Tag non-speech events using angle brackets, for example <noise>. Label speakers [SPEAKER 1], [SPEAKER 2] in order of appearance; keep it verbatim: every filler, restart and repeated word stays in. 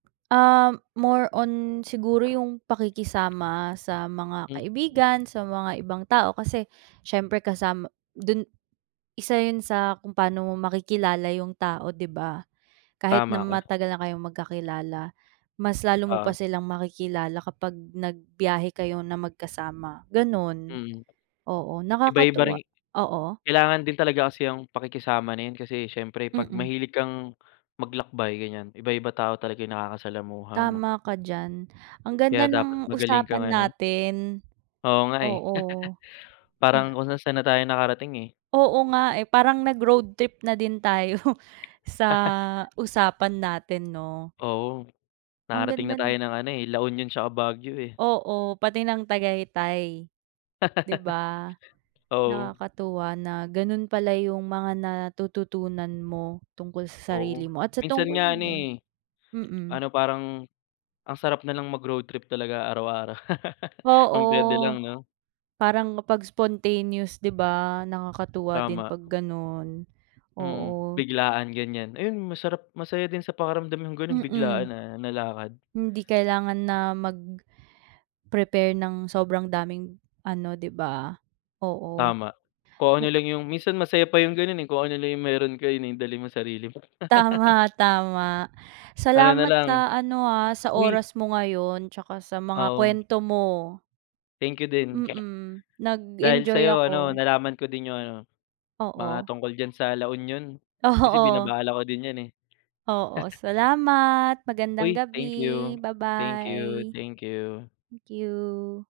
[SPEAKER 1] Ah, more on siguro yung pakikisama sa mga
[SPEAKER 2] Mm.
[SPEAKER 1] kaibigan, sa mga ibang tao, kasi siyempre kasama dun isa yun sa kung paano mo makikilala yung tao, 'di ba? Kahit na
[SPEAKER 2] Tama ka.
[SPEAKER 1] matagal na kayong magkakilala, mas lalo mo pa
[SPEAKER 2] Oo.
[SPEAKER 1] silang makikilala kapag nagbiyahe kayo na magkasama, ganun,
[SPEAKER 2] Mm.
[SPEAKER 1] oo.
[SPEAKER 2] Iba-iba rin.
[SPEAKER 1] Nakakatuwa, oo.
[SPEAKER 2] Kailangan din talaga kasi yung pakikisama na yan, kasi siyempre 'pag
[SPEAKER 1] Mm.
[SPEAKER 2] mahilig kang maglakbay, ganiyan, iba-iba tao talaga yung nakakasalamuha mo.
[SPEAKER 1] Tama ka diyan. Ang ganda
[SPEAKER 2] Kaya dapat
[SPEAKER 1] ng
[SPEAKER 2] magaling kang
[SPEAKER 1] usapan
[SPEAKER 2] ano
[SPEAKER 1] natin,
[SPEAKER 2] Oo nga eh,
[SPEAKER 1] oo.
[SPEAKER 2] <laughs> parang
[SPEAKER 1] Ah
[SPEAKER 2] kung saan-saan na tayo nakarating eh.
[SPEAKER 1] Oo nga eh, parang nag-road trip na din tayo sa
[SPEAKER 2] <laughs>
[SPEAKER 1] usapan natin, 'no?
[SPEAKER 2] Oo.
[SPEAKER 1] Ang
[SPEAKER 2] Nakarating na
[SPEAKER 1] ganda
[SPEAKER 2] tayo
[SPEAKER 1] nu
[SPEAKER 2] ng ano eh, La Union tsaka Baguio eh.
[SPEAKER 1] Oo, pati ng Tagaytay, 'di ba?
[SPEAKER 2] <laughs> Oo.
[SPEAKER 1] Nakakatuwa na ganun pala yung mga natututunan mo tungkol sa
[SPEAKER 2] Oo,
[SPEAKER 1] sarili mo at sa
[SPEAKER 2] minsan
[SPEAKER 1] tungkol
[SPEAKER 2] nga
[SPEAKER 1] din
[SPEAKER 2] ano
[SPEAKER 1] do'n.
[SPEAKER 2] eh,
[SPEAKER 1] Mm.
[SPEAKER 2] paano, parang ang sarap nalang mag-road trip talaga araw-araw.
[SPEAKER 1] Oo,
[SPEAKER 2] Kung pwede lang, 'no?
[SPEAKER 1] parang kapag spontaneous, 'di ba, nakakatuwa din
[SPEAKER 2] Tama.
[SPEAKER 1] 'pag ganun,
[SPEAKER 2] Mm,
[SPEAKER 1] oo.
[SPEAKER 2] biglaan ganiyan. Ayun, masarap, masaya din sa pakiramdam yung gano'n, biglaan
[SPEAKER 1] Mm,
[SPEAKER 2] na na lakad.
[SPEAKER 1] hindi kailangan na mag-prepare ng sobrang daming ano, 'di ba? Oo.
[SPEAKER 2] Tama, kung ano
[SPEAKER 1] Hmm.
[SPEAKER 2] lang yung minsan masaya pa yung gano'n eh, kung ano lang yung meron ka eh, yun ang dalhin mo, sarili mo. <laughs>
[SPEAKER 1] Tama, tama.
[SPEAKER 2] Ano
[SPEAKER 1] Salamat
[SPEAKER 2] nalang.
[SPEAKER 1] sa ano ah, sa
[SPEAKER 2] Uy
[SPEAKER 1] oras mo ngayon tsaka sa mga
[SPEAKER 2] Oo.
[SPEAKER 1] kwento mo.
[SPEAKER 2] Thank you din.
[SPEAKER 1] Mm,
[SPEAKER 2] Dahil
[SPEAKER 1] nag-enjoy
[SPEAKER 2] sa'yo ano,
[SPEAKER 1] ako.
[SPEAKER 2] nalaman ko din yung ano, mga
[SPEAKER 1] Oo.
[SPEAKER 2] tungkol diyan sa La Union, kasi
[SPEAKER 1] Oo. <snorts>
[SPEAKER 2] binabalak ko din yan eh.
[SPEAKER 1] Oo,
[SPEAKER 2] <laughs>
[SPEAKER 1] salamat, magandang
[SPEAKER 2] Uy,
[SPEAKER 1] gabi.
[SPEAKER 2] thank you, thank you,
[SPEAKER 1] Babay.
[SPEAKER 2] thank you.
[SPEAKER 1] Thank you.